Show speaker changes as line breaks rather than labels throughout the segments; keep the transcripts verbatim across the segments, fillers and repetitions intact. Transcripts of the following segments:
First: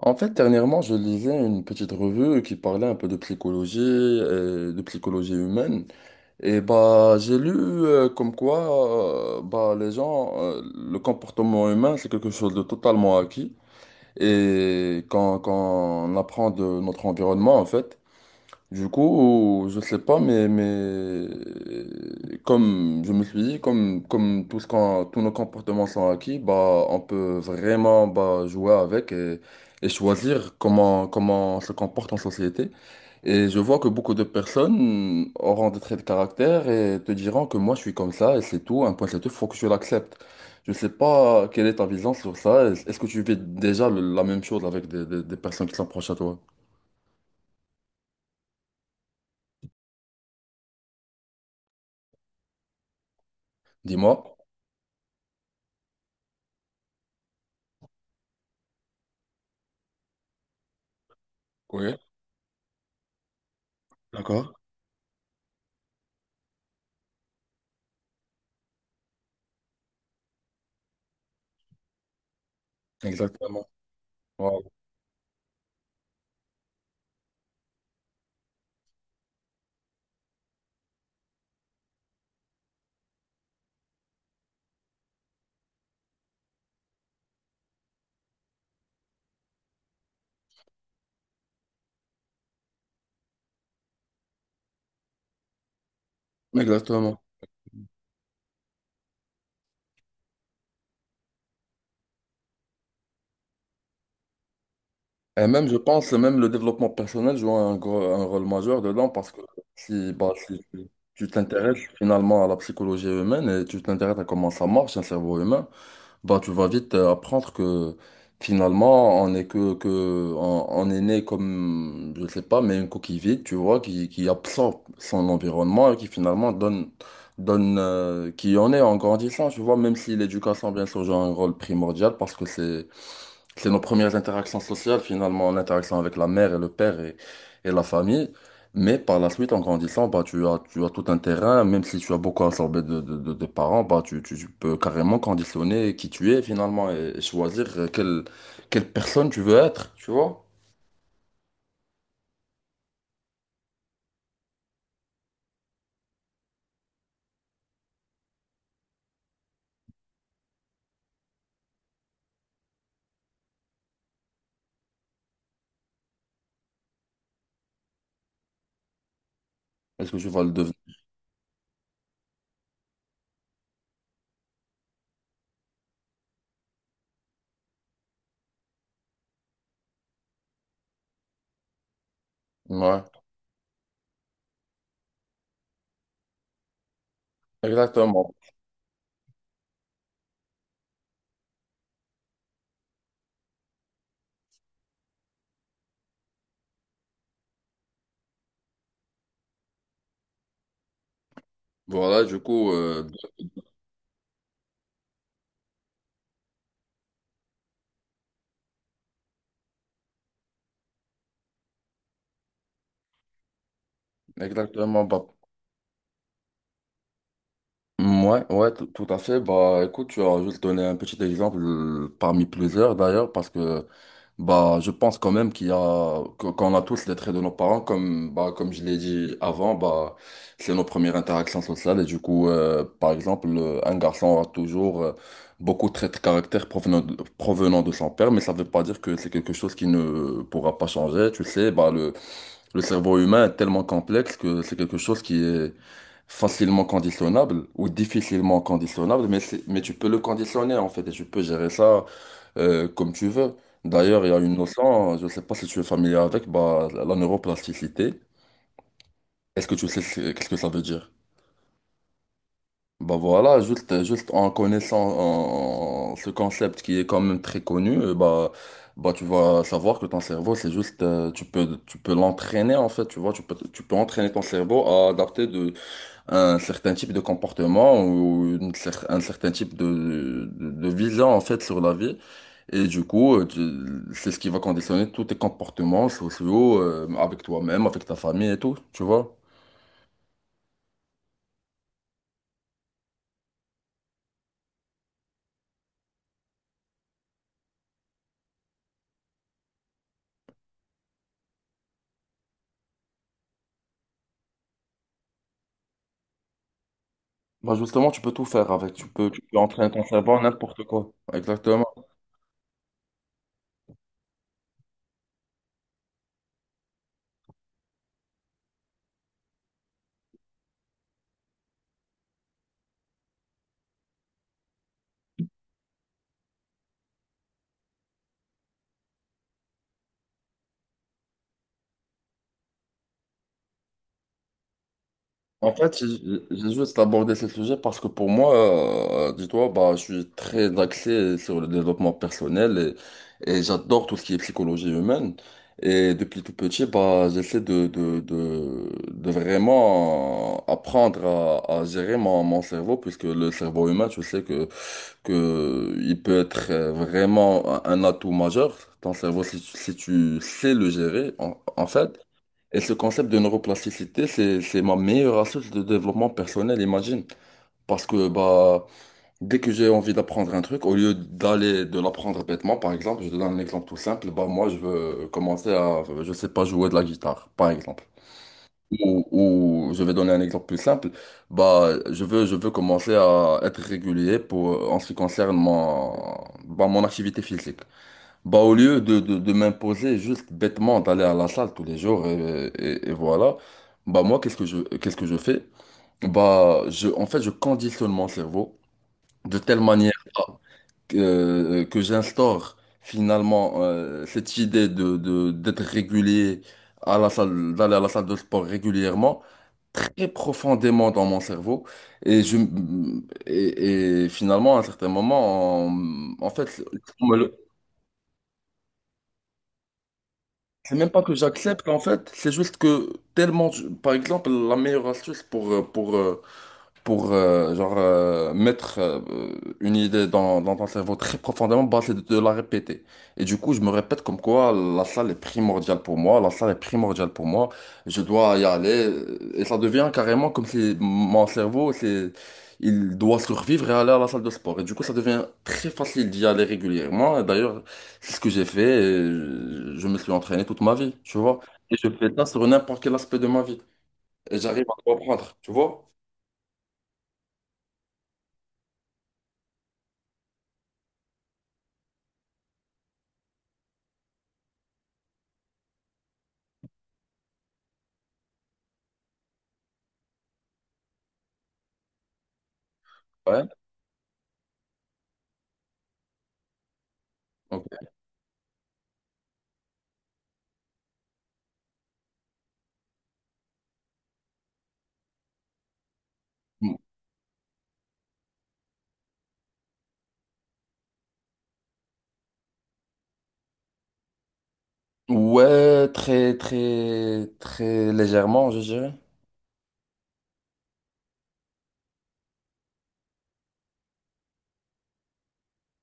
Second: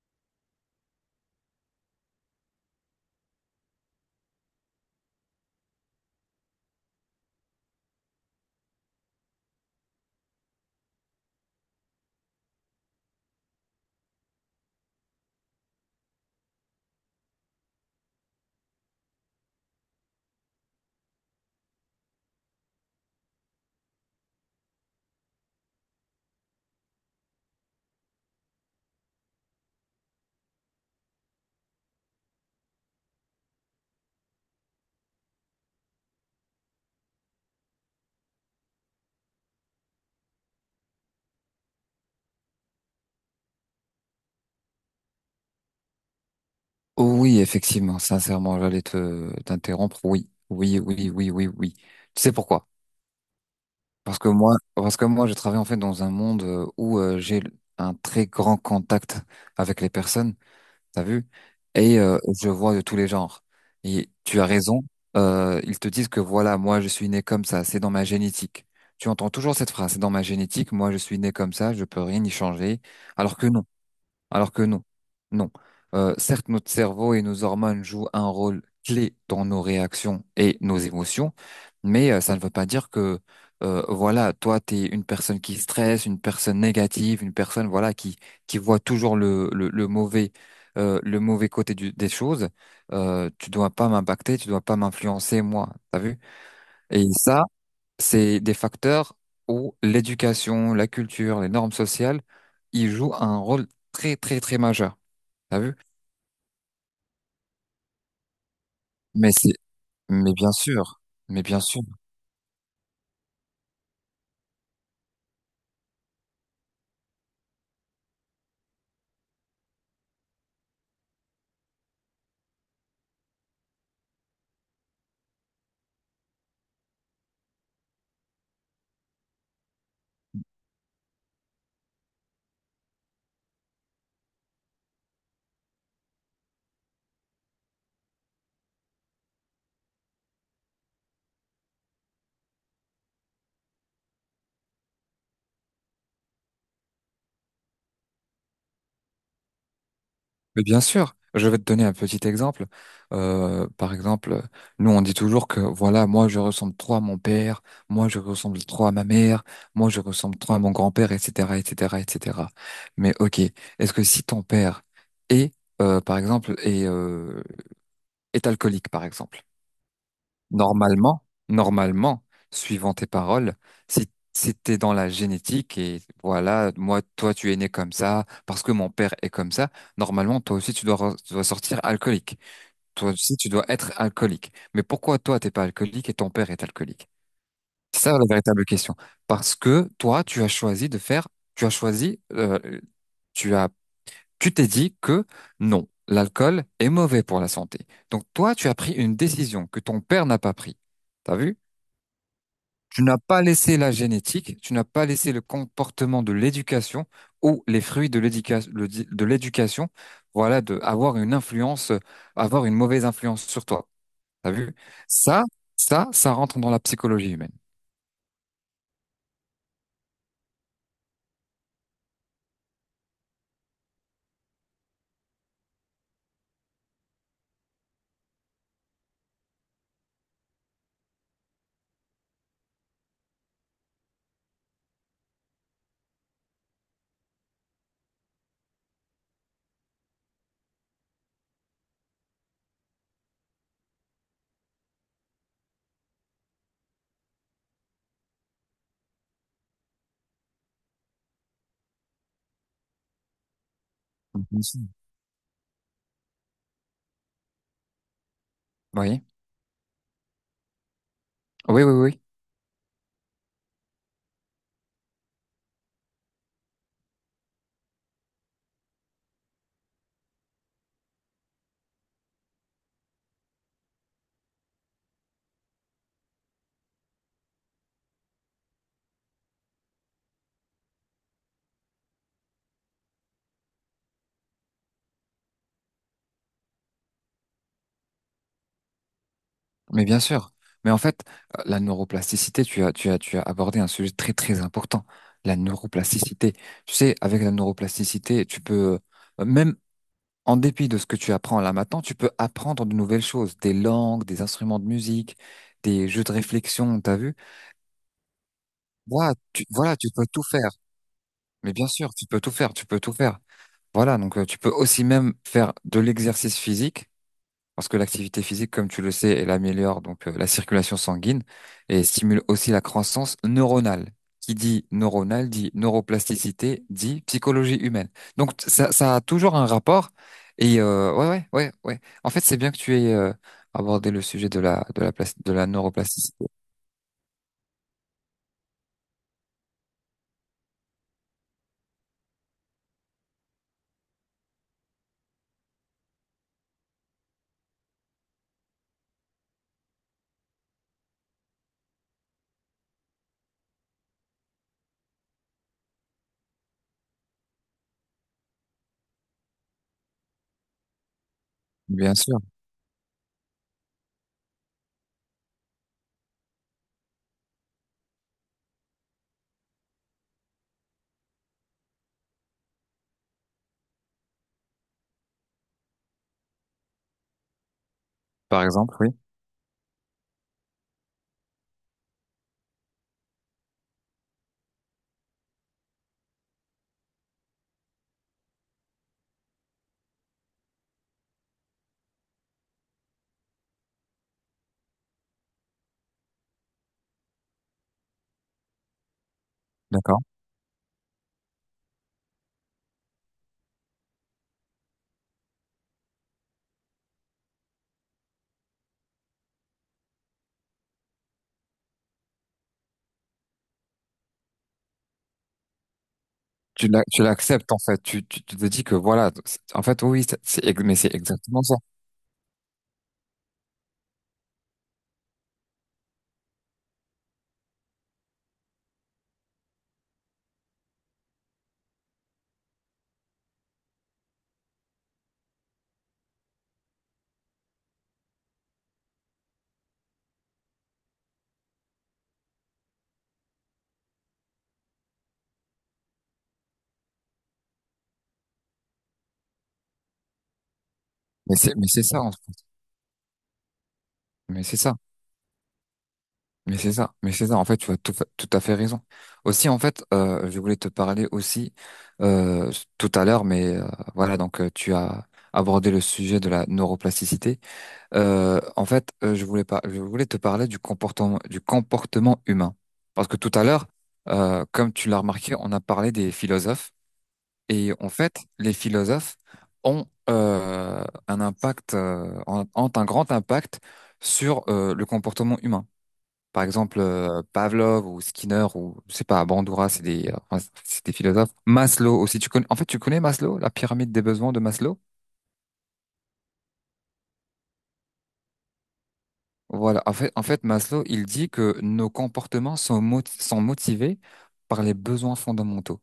En fait, dernièrement, je lisais une petite revue qui parlait un peu de psychologie, euh, de psychologie humaine. Et bah, j'ai lu euh, comme quoi, euh, bah, les gens, euh, le comportement humain, c'est quelque chose de totalement acquis. Et quand, quand on apprend de notre environnement, en fait. Du coup, je sais pas, mais, mais comme je me suis dit, comme, comme tout ce qu'on- tous nos comportements sont acquis, bah, on peut vraiment bah, jouer avec et, et choisir comment, comment on se comporte en société. Et je vois que beaucoup de personnes auront des traits de caractère et te diront que moi je suis comme ça et c'est tout, un point c'est tout, faut que je l'accepte. Je sais pas quelle est ta vision sur ça. Est- Est-ce que tu vis déjà le- la même chose avec des, des des personnes qui sont proches à toi?
Oui, effectivement, sincèrement, j'allais te t'interrompre. Oui, oui, oui, oui, oui, oui. Tu sais pourquoi? Parce que
Dis-moi.
moi, parce que moi, je travaille en fait dans un monde euh, où euh, j'ai un très grand contact avec les personnes, t'as vu?
Oui,
Et euh, je vois de tous les genres. Et tu as
d'accord.
raison. Euh, ils te disent que voilà, moi, je suis né comme ça, c'est dans ma génétique. Tu entends toujours cette phrase, c'est dans ma génétique, moi, je suis né comme ça, je peux rien y changer. Alors que non.
Exactement.
Alors
Voilà.
que non, non. Euh, certes, notre cerveau et nos hormones jouent un rôle clé dans nos réactions et nos émotions, mais euh, ça ne veut pas dire que, euh, voilà, toi, tu es une personne qui stresse, une personne négative, une personne, voilà, qui qui voit toujours le le, le mauvais euh, le mauvais côté du- des choses. Euh, tu dois pas m'impacter, tu dois pas m'influencer, moi. T'as vu? Et
Exactement.
ça, c'est des facteurs où l'éducation, la culture, les normes sociales, ils jouent un rôle très très très majeur.
Et
T'as
même,
vu?
je pense, même le développement personnel joue un, gros- un rôle majeur dedans parce
Mais
que
c'est,
si, bah,
mais bien
si tu
sûr,
tu
mais bien
t'intéresses
sûr,
finalement à la psychologie humaine et tu t'intéresses à comment ça marche, un cerveau humain, bah, tu vas vite euh, apprendre que finalement, on est que, que, on, on est né comme, je sais pas, mais une coquille vide, tu vois, qui, qui absorbe son environnement et qui finalement donne, donne, euh, qui en est en grandissant, tu vois, même si l'éducation, bien sûr, joue un rôle primordial parce que c'est, c'est nos premières interactions sociales, finalement, en interaction avec la mère et le père et, et la famille. Mais par la suite, en grandissant, bah, tu as, tu as tout un terrain, même si tu as beaucoup absorbé de, de, de- de parents, bah, tu, tu, tu peux carrément conditionner qui tu es, finalement, et, et choisir euh, quelle, quelle personne tu veux être, tu vois?
mais bien sûr. Je vais te donner un petit exemple. Euh, par exemple, nous on dit toujours que voilà, moi je ressemble trop à mon père, moi je ressemble trop à ma mère, moi je ressemble trop à mon grand-père, et cetera, et cetera, et cetera. Mais ok, est-ce que si ton père est, euh, par exemple, est, euh, est alcoolique, par exemple,
Est-ce que tu vas le devenir?
Normalement, normalement, suivant tes paroles, si, si t'es dans la génétique et voilà, moi, toi, tu es né comme ça, parce que mon père est comme ça, normalement, toi aussi, tu dois, re- tu dois sortir alcoolique.
Ouais,
Toi aussi, tu dois être alcoolique. Mais pourquoi toi, t'es pas alcoolique et ton père est alcoolique? C'est ça la
exactement.
véritable question. Parce que toi, tu as choisi de faire, tu as choisi, euh, tu as, tu t'es dit que non, l'alcool est mauvais pour la santé. Donc toi, tu as pris une décision que ton père n'a pas pris. T'as vu?
Voilà, du coup, euh,
Tu n'as pas laissé la génétique, tu n'as pas laissé le comportement de l'éducation ou les fruits de l'éducation, de l'éducation, voilà, de avoir une influence, euh, avoir une mauvaise influence sur toi. T'as vu?
exactement, bah.
Ça, ça, ça rentre dans la psychologie humaine.
Mm, Ouais, ouais, tout tout à fait. Bah, écoute, tu as juste donné un petit exemple euh, parmi plusieurs d'ailleurs, parce que bah, je pense quand même qu'il y a que- qu'on a tous les traits de nos parents, comme bah, comme je l'ai dit avant, bah, c'est nos premières interactions sociales et du coup, euh, par exemple, euh, un garçon aura toujours euh, beaucoup de traits de caractère provenant de, provenant de son père, mais ça ne veut pas dire que c'est quelque chose qui ne pourra pas changer. Tu sais, bah le le cerveau humain est tellement complexe que c'est quelque chose qui est facilement conditionnable ou difficilement conditionnable, mais c'est- mais tu peux le conditionner en fait et tu peux gérer ça euh, comme tu veux. D'ailleurs, il y a une
Bien sûr.
notion, je ne sais pas si tu es familier avec, bah, la neuroplasticité.
Oui,
Est-ce que tu sais ce- qu'est-ce que ça veut dire?
oui, oui, oui,
Bah voilà, juste, juste en connaissant en- ce concept qui est quand même très connu, euh, bah, bah tu vas savoir que ton cerveau, c'est juste, euh, tu peux, tu peux l'entraîner en fait, tu vois, tu peux, tu peux entraîner ton cerveau à adapter de, un certain type de comportement ou une cer- un certain type de, de, de vision en fait sur la vie. Et du coup, euh, tu- c'est ce qui va conditionner tous tes comportements sociaux, euh, avec toi-même, avec ta famille et tout, tu vois.
mais bien sûr. Mais en fait, euh, la neuroplasticité, tu as, tu as, tu as abordé un sujet très, très important. La neuroplasticité. Tu sais, avec la neuroplasticité, tu peux, euh, même en dépit de ce que tu apprends là maintenant, tu peux apprendre de nouvelles choses, des langues, des instruments de musique, des jeux de réflexion, t'as vu?
Bah justement, tu peux tout faire avec. Tu peux,
Voilà,
tu peux
tu,
entraîner
voilà,
ton
tu peux
cerveau à
tout faire.
n'importe quoi.
Mais
Exactement.
bien sûr, tu peux tout faire, tu peux tout faire. Voilà, donc euh, tu peux aussi même faire de l'exercice physique. Parce que l'activité physique, comme tu le sais, elle améliore donc euh, la circulation sanguine et stimule aussi la croissance neuronale. Qui dit neuronale dit neuroplasticité, dit psychologie humaine. Donc t- ça, ça a toujours un rapport. Et euh, ouais, ouais, ouais, ouais. En fait, c'est bien que tu aies euh, abordé le sujet de la de la plas- de la
En fait, j'ai
neuroplasticité.
j'ai juste abordé ce sujet parce que pour moi, euh, dis-toi, bah, je suis très axé sur le développement personnel et, et j'adore tout ce qui est psychologie humaine. Et depuis tout petit, bah, j'essaie de, de, de, de vraiment apprendre à, à gérer mon, mon cerveau puisque le cerveau humain, tu sais que que il peut être euh, vraiment un un atout majeur, ton cerveau, si, tu si tu sais le gérer, en, en
Bien
fait.
sûr.
Et ce concept de neuroplasticité, c'est, c'est ma meilleure astuce de développement personnel, imagine. Parce que bah, dès que j'ai envie d'apprendre un truc, au lieu d'aller de l'apprendre bêtement, par exemple, je te donne un exemple tout simple, bah, moi je veux commencer à, je sais pas, jouer de la guitare, par exemple.
Par exemple, oui.
Ou, ou je vais donner un exemple plus simple. Bah, je veux, je veux commencer à être régulier pour, en ce qui concerne mon, bah, mon activité physique. Bah, au lieu de, de, de m'imposer juste bêtement d'aller à la salle tous les jours et, et- et voilà, bah, moi, qu'est-ce que je, qu'est-ce que je fais? Bah, je, en fait, je conditionne mon cerveau de telle manière
D'accord.
que, euh, que j'instaure finalement euh, cette idée de, de, d'être régulier à la salle, d'aller à la salle de sport régulièrement très profondément dans mon cerveau. Et, je, et, et finalement, à un certain moment, en, en fait,
Tu l'a- tu
on me le-
l'acceptes en fait. Tu, tu, tu te dis que voilà. c'est- En fait, oui, c'est, c'est- ex-
c'est
mais
même
c'est
pas que
exactement ça.
j'accepte, en fait, c'est juste que tellement, je- par exemple, la meilleure astuce pour, euh, pour, euh, pour euh, genre euh, mettre euh, une idée dans, dans ton cerveau très profondément, bah, c'est de te la répéter. Et du coup, je me répète comme quoi la salle est primordiale pour moi, la salle est primordiale pour moi, je dois y aller. euh, Et ça devient carrément comme si mon cerveau, c'est, il doit survivre et aller à la salle de sport. Et du coup, ça devient très facile d'y aller régulièrement. Et d'ailleurs, c'est ce que j'ai fait et je je me suis entraîné toute ma vie, tu
Mais
vois.
c'est mais
Et
c'est
je
ça
fais
en fait.
ça sur n'importe quel aspect de ma vie. Et
Mais c'est
j'arrive
ça.
à comprendre, tu vois?
Mais c'est ça, mais c'est ça. En fait, tu as tout, fa- tout à fait raison. Aussi, en fait, euh, je voulais te parler aussi euh, tout à l'heure, mais euh, voilà, donc euh, tu as abordé le sujet de la neuroplasticité. Euh, en fait, euh, je voulais pas, je voulais te parler du comportement, du comportement humain, parce que tout à
Ouais.
l'heure, euh, comme tu l'as remarqué, on a parlé des philosophes, et
Ok.
en fait, les philosophes ont euh, un impact, euh, ont ont un grand impact sur euh, le comportement humain. Par exemple, euh, Pavlov ou Skinner ou je sais pas, Bandura, c'est des, euh, enfin, c'est des philosophes. Maslow aussi, tu connais. En fait, tu connais Maslow, la pyramide des besoins de Maslow.
Ouais, très, très, très légèrement, je dirais.
Voilà. En fait, en fait, Maslow, il dit que nos comportements sont, mo- sont motivés par les besoins fondamentaux.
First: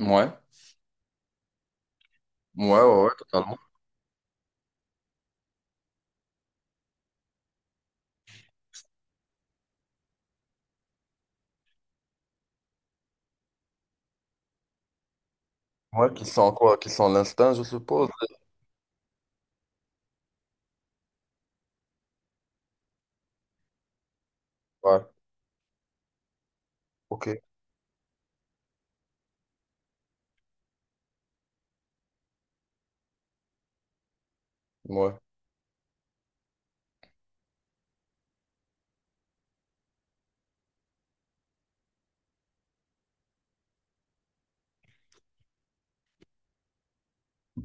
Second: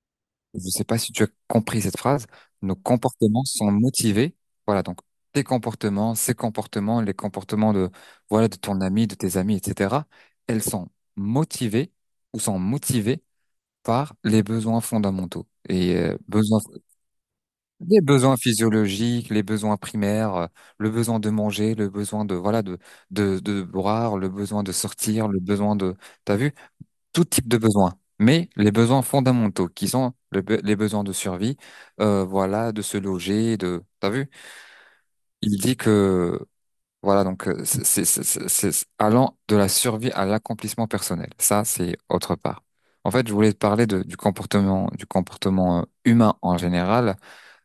Ouais,
Je sais pas si tu as compris cette phrase.
ouais,
Nos
ouais, ouais,
comportements
totalement.
sont motivés. Voilà. Donc, tes comportements, ces comportements, les comportements de, voilà, de ton ami, de tes amis, et cetera. Elles sont motivées ou sont motivées par les besoins fondamentaux et
Ouais,
euh,
qui sont
besoins,
quoi? Qui sont l'instinct, je
les
suppose.
besoins physiologiques, les besoins primaires, euh, le besoin de manger, le besoin de voilà de de de boire, le besoin de
Ouais,
sortir, le besoin de t'as vu tout
ok,
type de besoin. Mais les besoins fondamentaux qui sont le be- les besoins de survie, euh, voilà de se loger, de t'as vu.
ouais,
Il dit que voilà, donc euh, c'est c'est- c'est- c'est- c'est allant de la survie à l'accomplissement personnel. Ça, c'est autre part. En fait, je voulais te parler de- du comportement, du comportement euh, humain en général,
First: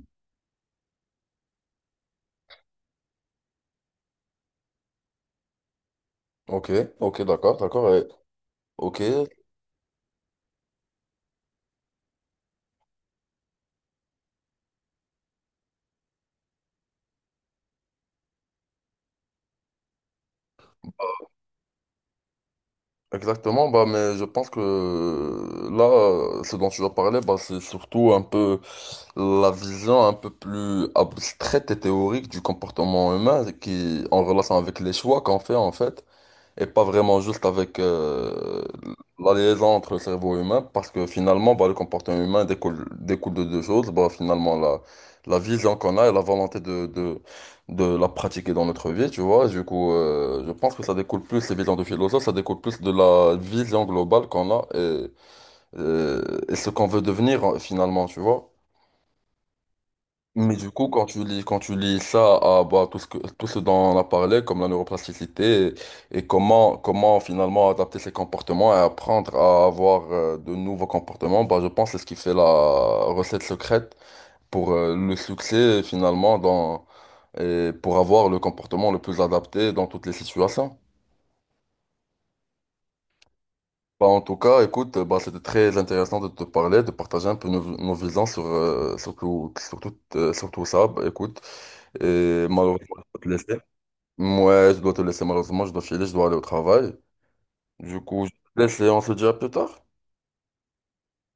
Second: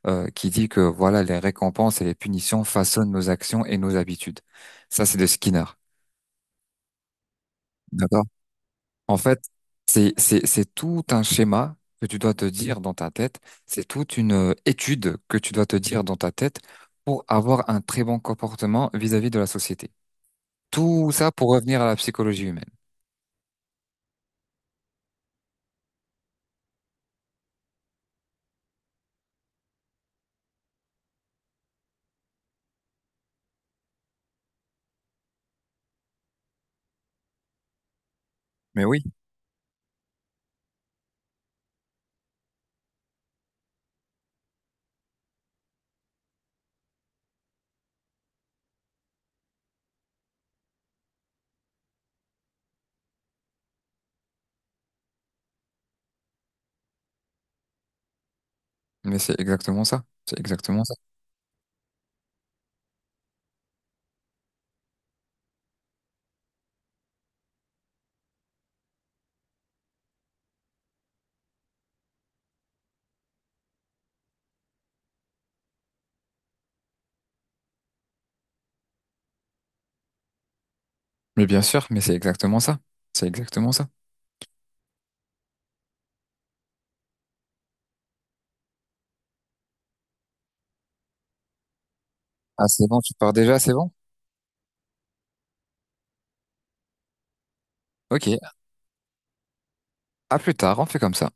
euh, qui dit que voilà, les récompenses et les punitions façonnent nos actions et nos habitudes. Ça, c'est de Skinner.
ok, ok, d'accord, d'accord, ouais.
D'accord?
Ok,
En fait, c'est c'est c'est tout un schéma que tu dois te dire dans ta tête. C'est toute une euh, étude que tu dois te dire dans ta tête pour avoir un très bon comportement vis-à-vis de la société. Tout ça pour revenir à la psychologie humaine.
exactement. Bah, mais je pense que là, ce dont tu vas parler, bah, c'est surtout un peu la vision un peu plus abstraite et théorique du comportement humain qui, en relation avec les choix qu'on fait, en fait. Et pas vraiment juste avec euh,
Mais oui,
la liaison entre le cerveau humain, parce que finalement, bah, le comportement humain découle, découle de deux choses. Bah, finalement, la, la vision qu'on a et la volonté de, de, de la pratiquer dans notre vie, tu vois. Du coup, euh, je pense que ça découle plus, les visions de philosophe, ça découle plus de la vision globale qu'on a et, et, et ce qu'on veut devenir euh, finalement, tu vois.
mais c'est exactement ça. C'est
Mais du
exactement
coup,
ça.
quand tu lis, quand tu lis ça à bah, tout ce que, tout ce dont on a parlé, comme la neuroplasticité, et, et comment, comment finalement adapter ses comportements et apprendre à avoir euh, de nouveaux comportements, bah, je pense que c'est ce qui fait la recette secrète pour euh, le succès finalement dans, et pour avoir le comportement le plus adapté dans toutes les situations.
Mais bien sûr, mais c'est exactement ça. C'est exactement ça.
Bah, en tout cas, écoute, bah, c'était très intéressant de te parler, de partager un peu nos, nos visions sur, euh, sur tout, sur tout, euh, sur tout ça. Bah, écoute, et
Ah, c'est bon,
malheureusement,
tu pars déjà, c'est bon?
ouais, je dois te laisser malheureusement, je dois filer, je dois aller au travail. Du coup,
Ok,
je te laisse et on se dit à plus tard.
à plus tard, on fait comme ça.